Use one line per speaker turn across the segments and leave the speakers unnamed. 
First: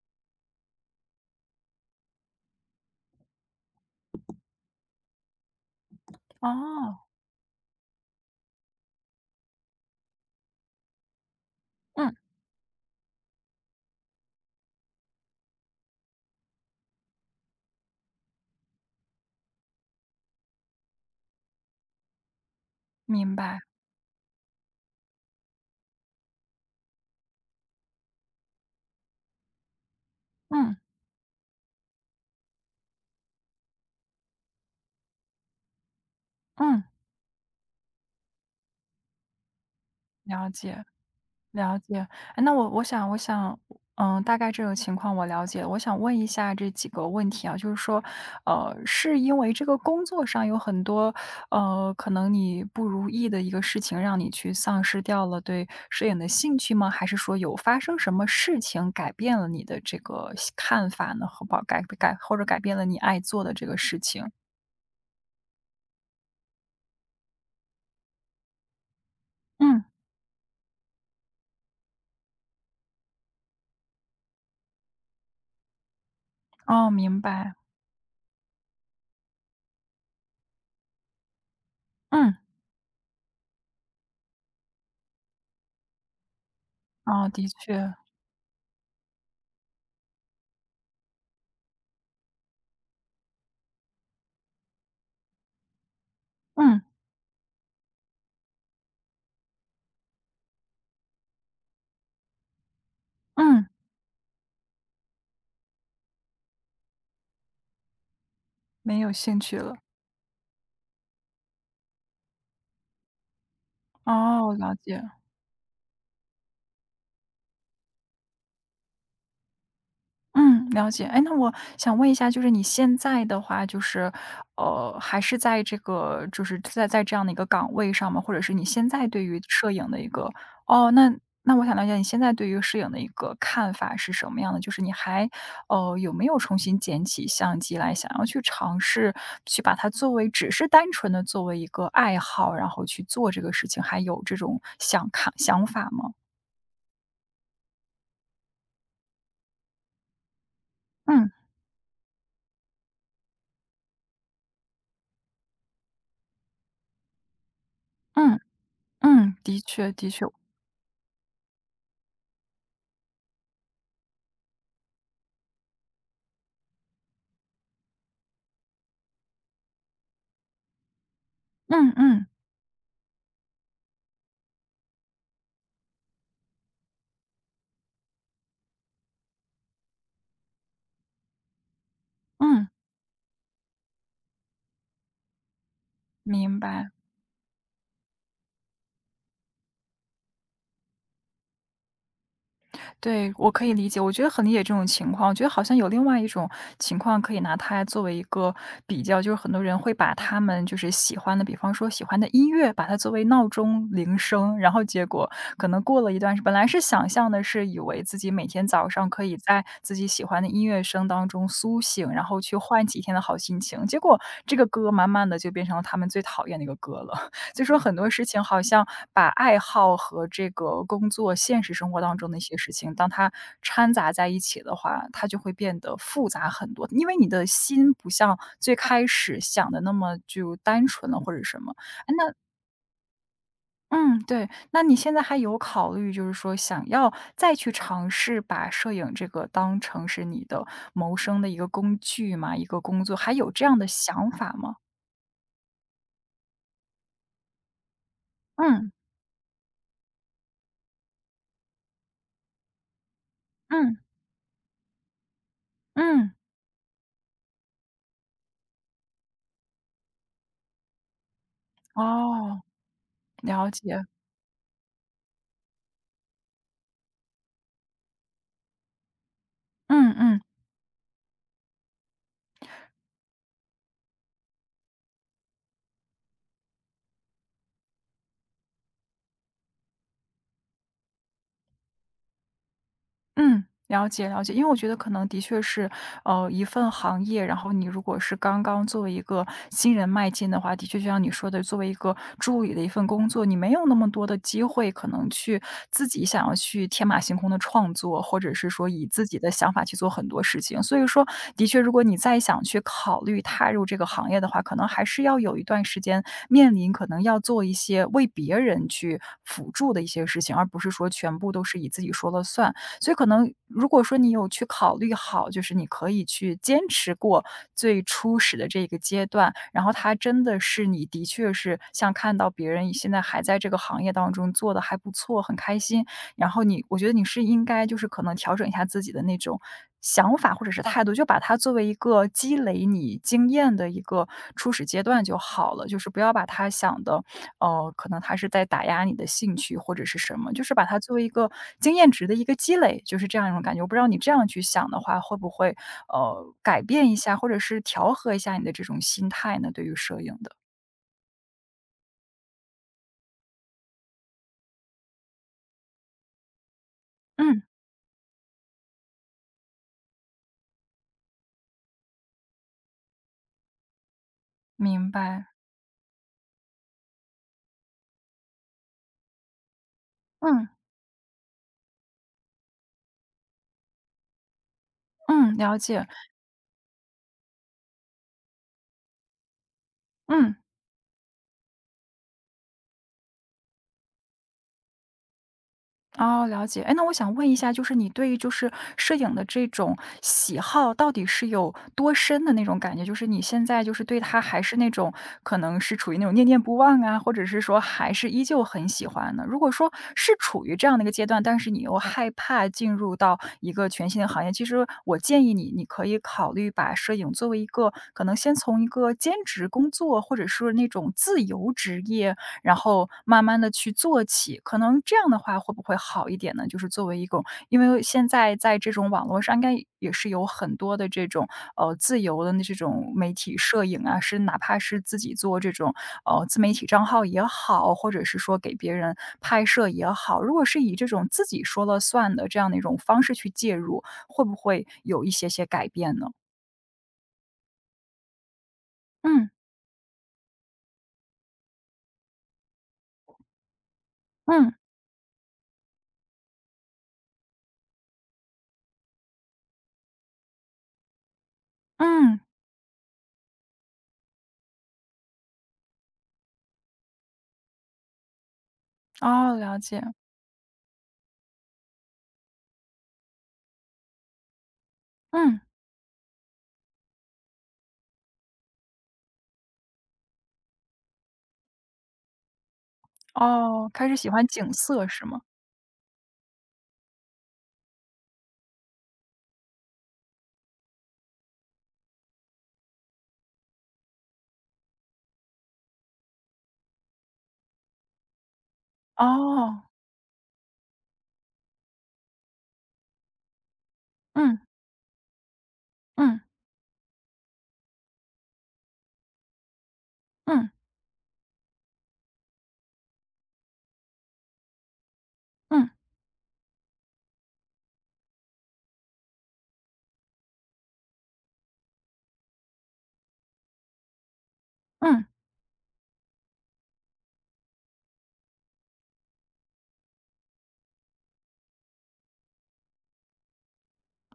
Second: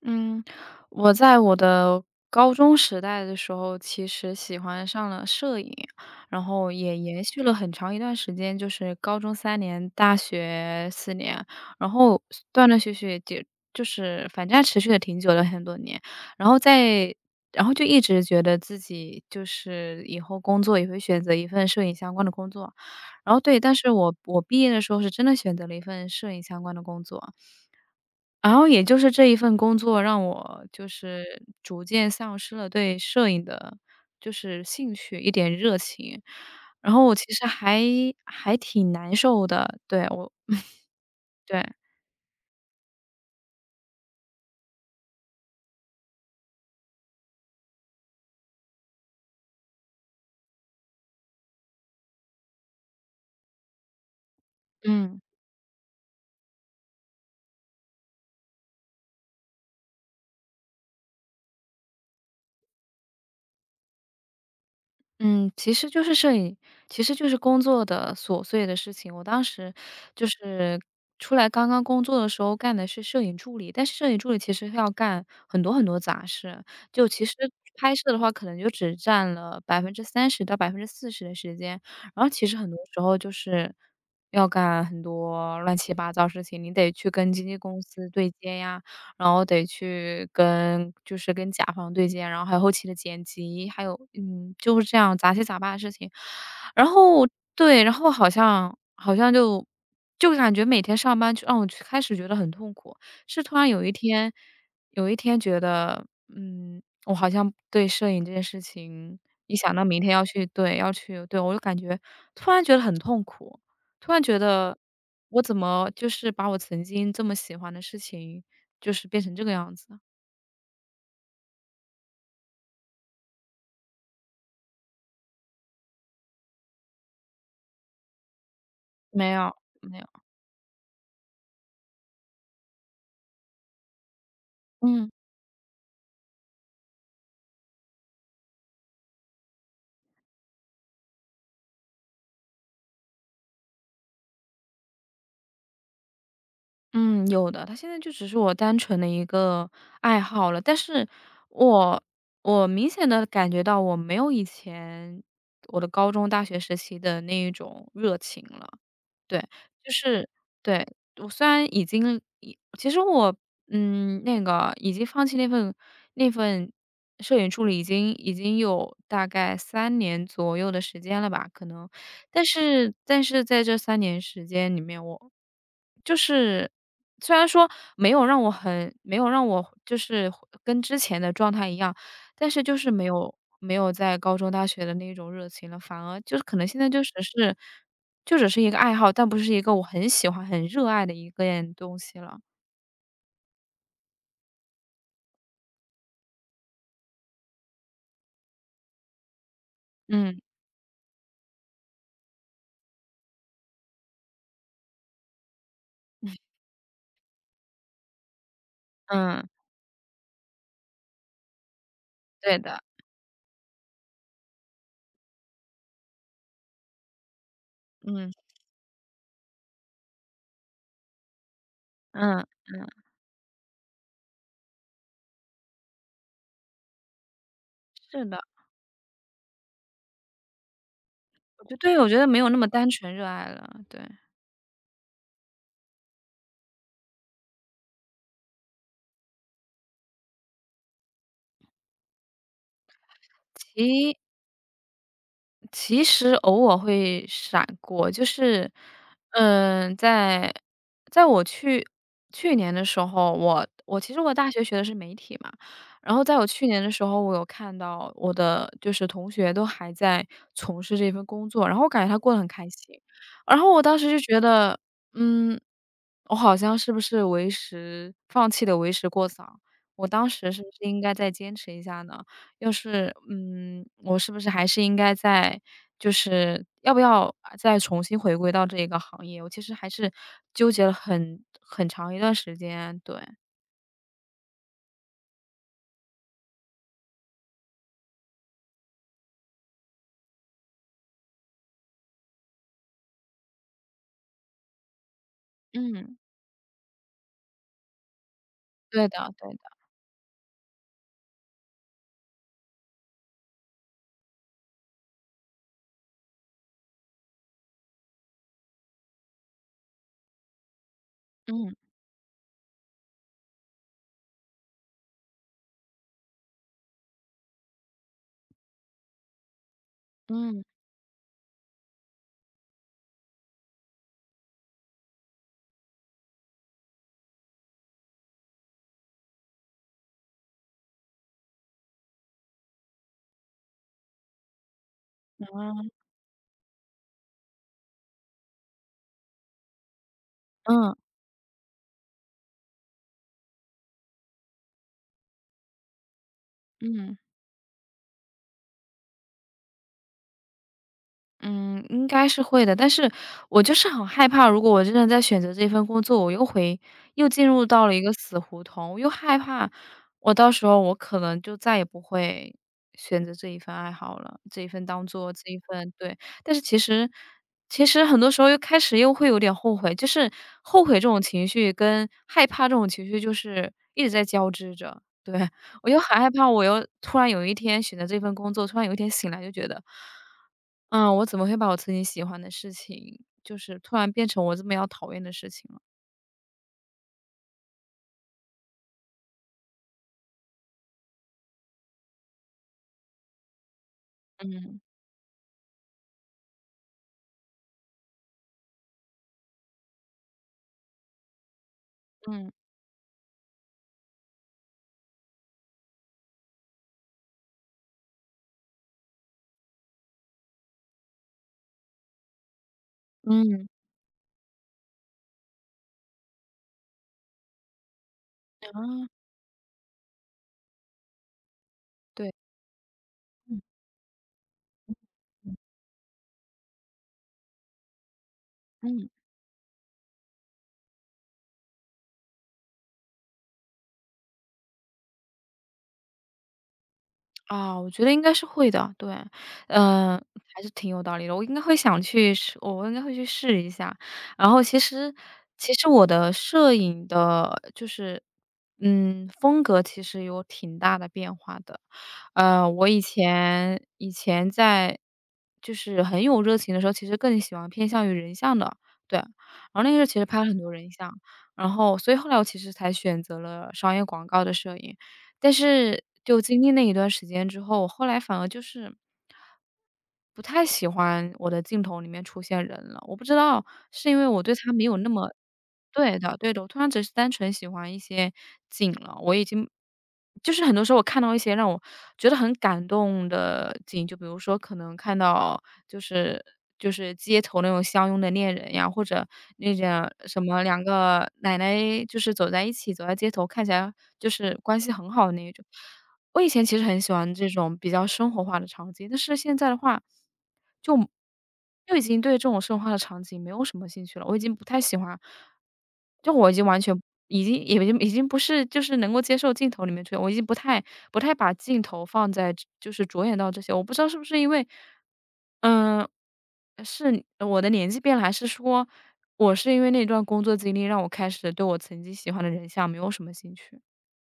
嗯，我在我的高中时代的时候，其实喜欢上了摄影，然后也
哦。
延续了很长一段时间，就是高中三年，大学四年，然
嗯。
后断断续续就是反正持续了挺久的很多年。然后在然后就一直觉得自己就是以后工作也会选择一份摄影相关的工作。然
明
后对，
白。
但是我毕业的时候是真的选择了一份摄影相关的工作。然后也就是这一份工作让我
嗯。
就是逐渐丧失了对摄影的就是兴趣，一点热情。
嗯。
然后我其实还挺难受的，对，我
了解，
对，
了解。哎，那我想,大概这种情况我了解了。我想问一下这几个问题啊。就是说，是因为这个工作上有很多，可能你不如意的一个事情，让你去丧失
嗯。
掉了对摄影的兴趣吗？还是说有发生什么事情改变了你的这个看法呢？和好？改或者改变了你爱做的这个事情？
嗯，其实就是摄影，其实就是工作的琐碎的事情。我当时
嗯。
就是出来刚刚工作的时候干的是摄影助理，但是摄影助理其实要干很多很多杂事，
哦，
就
明
其实
白。
拍摄的话可能就只占了百分之三十到百分之四十的时间，然后
嗯。
其实很多时候就是要干很多乱七八糟事情，你得去
哦，
跟经
的
纪公
确。
司对接呀，然后得去跟就是跟甲方对接，然后还有后期的剪辑，还有就是这样杂七杂八的事情。
嗯。
然后对，然后好像就感觉每天上班就让我去开始觉得很痛苦，是突
嗯，
然有一天觉得，我好像对摄影这件事
没有
情，
兴
一
趣
想
了。
到明天要去对，要去对，我就感觉突然觉得很痛苦。突然觉
哦，了
得，
解。
我怎么就是把我曾经这么喜欢的事情，就是变成这个样子呢？
嗯，了解。哎，那我想问一下，就是你现在的话，就是，还是在这个，就是在这样的一个岗位上吗？或者是你现在对
没
于
有，
摄影
没
的
有，
一个，哦，那那我想了解你现在对于摄影的一个看法是什么样的？就是你
嗯，
还，有没有重新捡起相机来，想要去尝试去把它作为只是单纯的作为一个爱好，然后去做这个事情，还有这种想看想法吗？
嗯，有的，它现在就只是我单纯的一个爱好了。但是
嗯。
我我明显的感觉到我没有以前我的高中、大学时期的那一种热
嗯。
情了。
嗯，
对，
的
就
确的确。
是对，我虽然已经已其实我，那个已经放弃那份摄影助理已经有大概三年左右的时间了吧，可能。
嗯。嗯。
但是在这三年时间里面，我就是虽然说没有让我很没有让我就是跟之前的状态一样，但是
嗯，
就是没有在高中、大学的那种热情了，反而就是可
明
能现在
白。
就只是一个爱好，但不是一个我很喜欢、很热爱的一个东西了。
对，我可以理解，我觉得很理解这种情况。我觉得好像有另外一种情况可以拿它作为一个比较。就是很多人会把
嗯，
他们就是喜欢的，比方说喜欢的音乐，把它作为闹钟铃声，然后结果可能过了一段时本来是想象的是以为自己每天早上可以
嗯，
在自己喜欢的音乐声当中苏醒，然后去
对的，
换几天的好心情，结果这个歌慢慢的就变成了他们最讨厌的一个歌了。就说很多事
嗯，
情好像把爱好和这个工作、现实生活当中的一
嗯，
些事情，
嗯，
当它掺杂在一起的话，它就会变得复杂很多。因为你的心不
是的，
像最开始想的那么就单纯了或者什
我觉
么。
得对，我觉得没有那么单纯热爱了，对。
嗯，对。那你现在还有考虑，就是说想要再去尝试把摄影这个当成是你的谋生的一个工具吗？一个工作，还有这样的
其
想法吗？
其实偶尔会闪过，就是，
嗯。
嗯，在在我去年的时候，我
嗯。
我其实我大学学的是媒体嘛，然后
嗯。
在我去年的时候，我有看到我的就是同学都还在从事这份工作，然后我感觉他过得很
哦，
开心，然
了
后我当
解。
时就觉得，嗯，我好像是不是为时放弃的为时过早，我
嗯。
当
嗯。
时是不是应该再坚持一下呢？要是，我是不是还是应该再就是要不要啊再重新回归到这个行业？我其实还是纠结了很长一段时间，对。
嗯，了解，了解。因为我觉得可能的确是，一份行业，然后你如果是刚刚作为一个新人迈进的话，的确就像你说的，作为一个助理的一份工作，你没有那么多的机会，可能去自
嗯，
己想要去天马行空的创作，或者是说以
对
自
的
己
对
的
的，
想法去做很多事情。所以说，的确如果你再想去考虑踏入这个行业的话，可能还是要有一段时间面临可能要做一些为别人去辅助的一些事情，而不是说全部都
嗯，
是以自己说了算。所以可能如果说你有去考虑好，就是你可以去坚持过最初始的这个阶段，然后它真的
嗯，
是你的确是像看到别人现在还在这个行业当中做的还不错，很开心，然后你我觉得你是应该就是可能调整一下自己的那种想法或者是态度，就把它作为一个积累你经验的一个初始阶段就好了。
啊，
就是不要把它想的哦，可能他是在打压你的兴趣或者是什么，就是把
嗯，
它作为一个经验值的一个积累，就是这样一种感觉。我不知道你这样去想的话，会不会改变一
嗯。
下，或者是调和一下你的这种心态呢？对于摄影的，
嗯，应该是会的，但是我就是很害怕，如果我真的在选择这份工作，我又进
嗯，
入到了一个死胡同，我又害怕我到时候我可能就再也不会选择这一份爱好了，这一份当
明
做
白。
这一份对。但是其实很多时候又开始又会有点后悔，就是
嗯。
后悔这种情绪跟害怕这种情绪就是一直在交织着。对，
嗯，了
我又
解。
很害怕，我又突然有一天选择这份工作，突然有一天醒来就觉得。
嗯。
嗯，我怎么会把我曾经喜欢的事情，就是突然变成我这么要讨厌的事情了？
哦，了解。哎，那我想问一下，就是你对于就是摄影的这种喜好，到底是有多深的那种感觉？就是你现在就是对它还是
嗯，
那种可能是处于那种念念不忘啊，或者是说还是依旧很喜欢呢？如果说是处于这样的一个阶段，但是你又害
嗯，
怕进入到一个全新的行业，其实我建议你，你可以考虑把摄影作为一个可能先从一个兼职工作，或者是那种自由职业然后慢慢
嗯
的去做起，可能这样的话会不会好一点呢？就是作为一种因为现在在这
嗯，啊，
种网络上应该也是有很多的这种，自
对。
由的那这种媒体
嗯
摄影啊，是哪怕是自己
嗯。
做这种，自媒体账号也好，或者是说给别人拍摄也好，如果是以这种自己说了算的这样的一种方式去介入，会不会有一些些改变呢？
啊，我觉得应该是会的，对，
嗯。
嗯、还是挺有道理的。我应该会想去试，我应该会去试一下。然后
嗯。
其实我的摄影的，就是，风格其实有挺大的变化的。
嗯。
我以前在就是很有热情的时候，其实更喜欢偏向于人像的，对。
哦，
然
了
后那个时
解。
候其实拍了很多人像，然后所以后来我其实才选择了商业广告的摄影。但
嗯。
是就经历那一段时间之后，我后来反而就是不太喜欢我的镜头里面出现人了。我不知道
哦，
是
开始
因为
喜
我
欢
对他
景
没有
色
那
是
么
吗？
对的对的，我突然只是单纯喜欢一些景了。我已经就是很多时候我看到一些让我觉得很感动的景，就比如说可能看到就是就是街头那种相拥的恋人呀，或者那
哦。
种什么两个奶奶就是走在一起，走在街头，看起来就是
嗯。
关系很好的那一种。我
嗯。
以前其实很喜欢这种比较生活化的场景，但是现在的话，
嗯。
就就已经对这种生活化的场景没有什么兴趣了。我已经不太喜欢，
嗯。
就我已经完全已经不是就是能够接受镜头里面出现，我已经不太把镜头放在就是着眼到这些。我不知道是不是因为，
嗯。
嗯、是我的年纪变了，还是说我是因为那段工作经历让我开始对我曾经喜欢的人像没有什么兴趣？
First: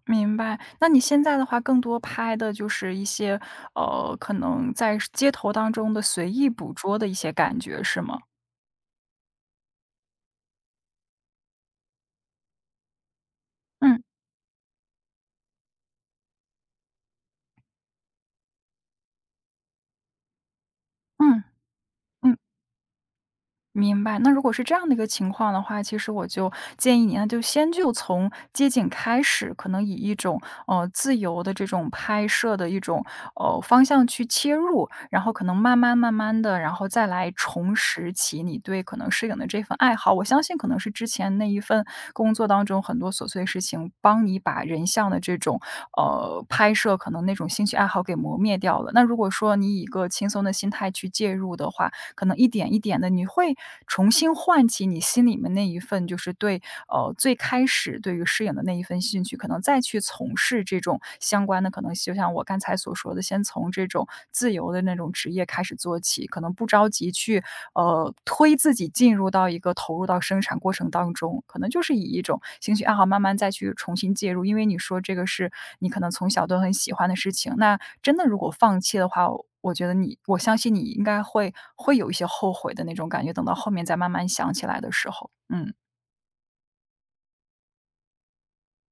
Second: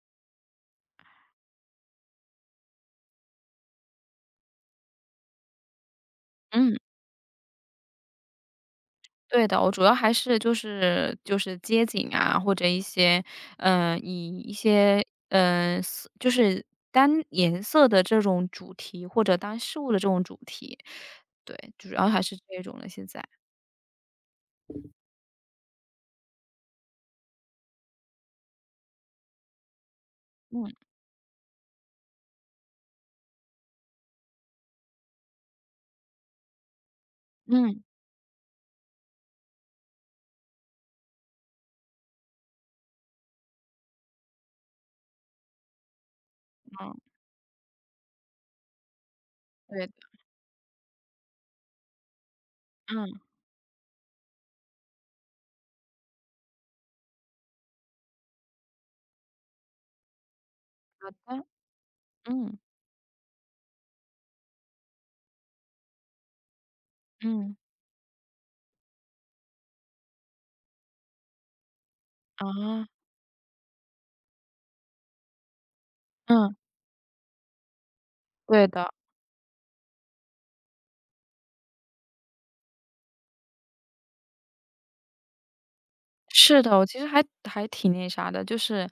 明白。那你现在的话更多拍的就是一些，可能在街头当中的随意捕
嗯。
捉的一些感觉，是吗？
对的，我主要还是就是街景啊，或者一些，
嗯。
以一些，就是单颜色的这种主题，或者单事物的这种主题，
嗯。
对，主要还
嗯。
是这种了现在。
明白。那如果是这样的一个情况的话，其实我就建议你，那就先就从街景开始，可能以一种
嗯，
自由的这种拍摄的一种方向去切入，然后可能慢慢的，然后再来重
嗯，
拾起你对可能摄影的这份爱好。我相信可能是之前那一份工作当中很多琐碎的事情，帮你把人像的这种拍
嗯，
摄可能那种兴趣爱好给磨灭掉了。那如果说你以
对
一
的，
个轻松的心态去介入的话，可能一点一点的，
嗯，
你会重新唤起你心里面那一份就是对，最开始对于摄影的那一份兴趣，可能再去从事这种
好的，
相关的可能就像我
嗯，
刚才所说的，先从这种自由的那种职业开始做起，可能不着急去，
嗯，
推自己进入到一个投入到生产过程当中，可能就是以一种兴趣
啊，
爱好慢慢再去重新介入。因为你说这个是你可能从小
嗯，
都很喜欢的事情，那真的如果
对
放
的。
弃的话我觉得你我相信你应该会有一些后悔的那种感觉，等到后面再慢慢想起来的时候，嗯。
是的，我其实还挺那啥的，就是，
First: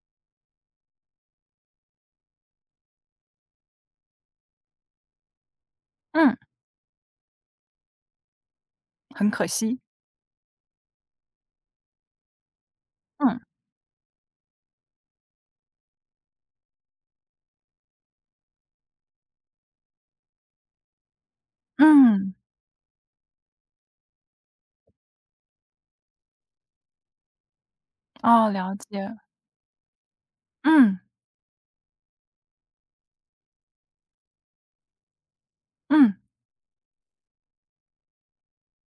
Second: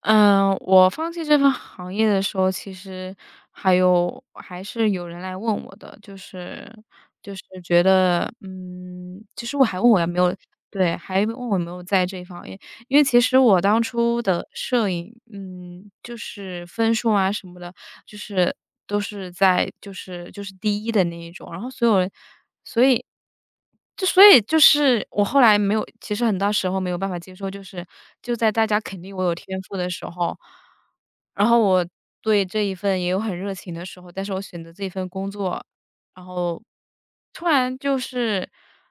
我放弃这份行业的时候，其实还是有人来问我的，就
嗯，
是就是觉得，
很
其
可
实我还
惜。
问我有没有对，还问我有没有在这一方面，因为其实
嗯。
我当初的摄影，就是分数啊什么的，就是都是在就是第一的那一种，然后所有人。
嗯。
所以所以就是我后来没有其实很多时候没有办法接受，就是就
哦，
在大
了
家肯定
解。
我有天赋的时候，
嗯。
然后我对这一份也有很热情的时候，但是我选择这一份工作，
嗯，
然后突然就是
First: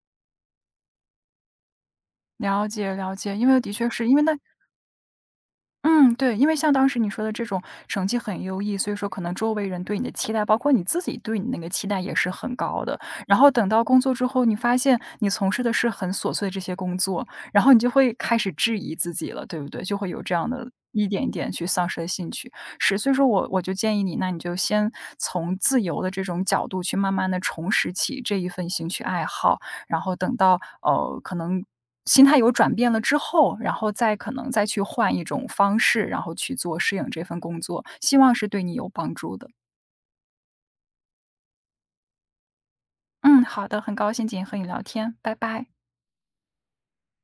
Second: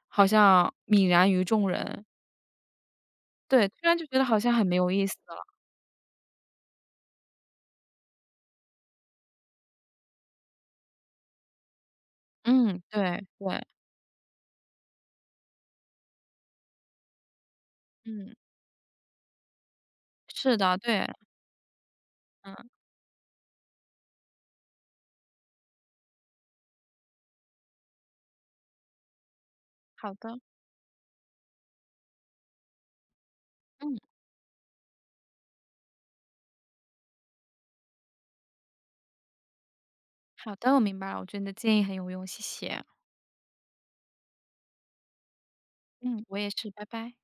好像泯然于众人，
了解，了解。因为
对，
的
突
确
然就
是因
觉
为
得
那
好像很没有意思了。
嗯，对，因为像当时你说的这种成绩很优异，所以说可能周围人对你的期待，包括你自己对你那个期待也是很
嗯，
高的。
对
然后
对，
等到工作之后，你发现你从事的是很琐碎的这些工作，然后你就会
嗯，
开始质疑自己了，对不对？就会有这样
是
的
的，对，
一点一点去丧失了兴趣。
嗯，
是，所以说我就建议你，那你就先从自由的这种角度去慢慢的重拾起这一份兴趣爱好，然
好
后等
的，
到可能心态有转变了之后，然后
嗯，
再可能再去换一种方式，然后去做适应这份工作，希望是对你有帮助的。
好的，我明白了，我觉得你的建议很有用，谢谢。
嗯，好的，很高兴今天和你聊天，拜拜。
嗯，我也是，拜拜。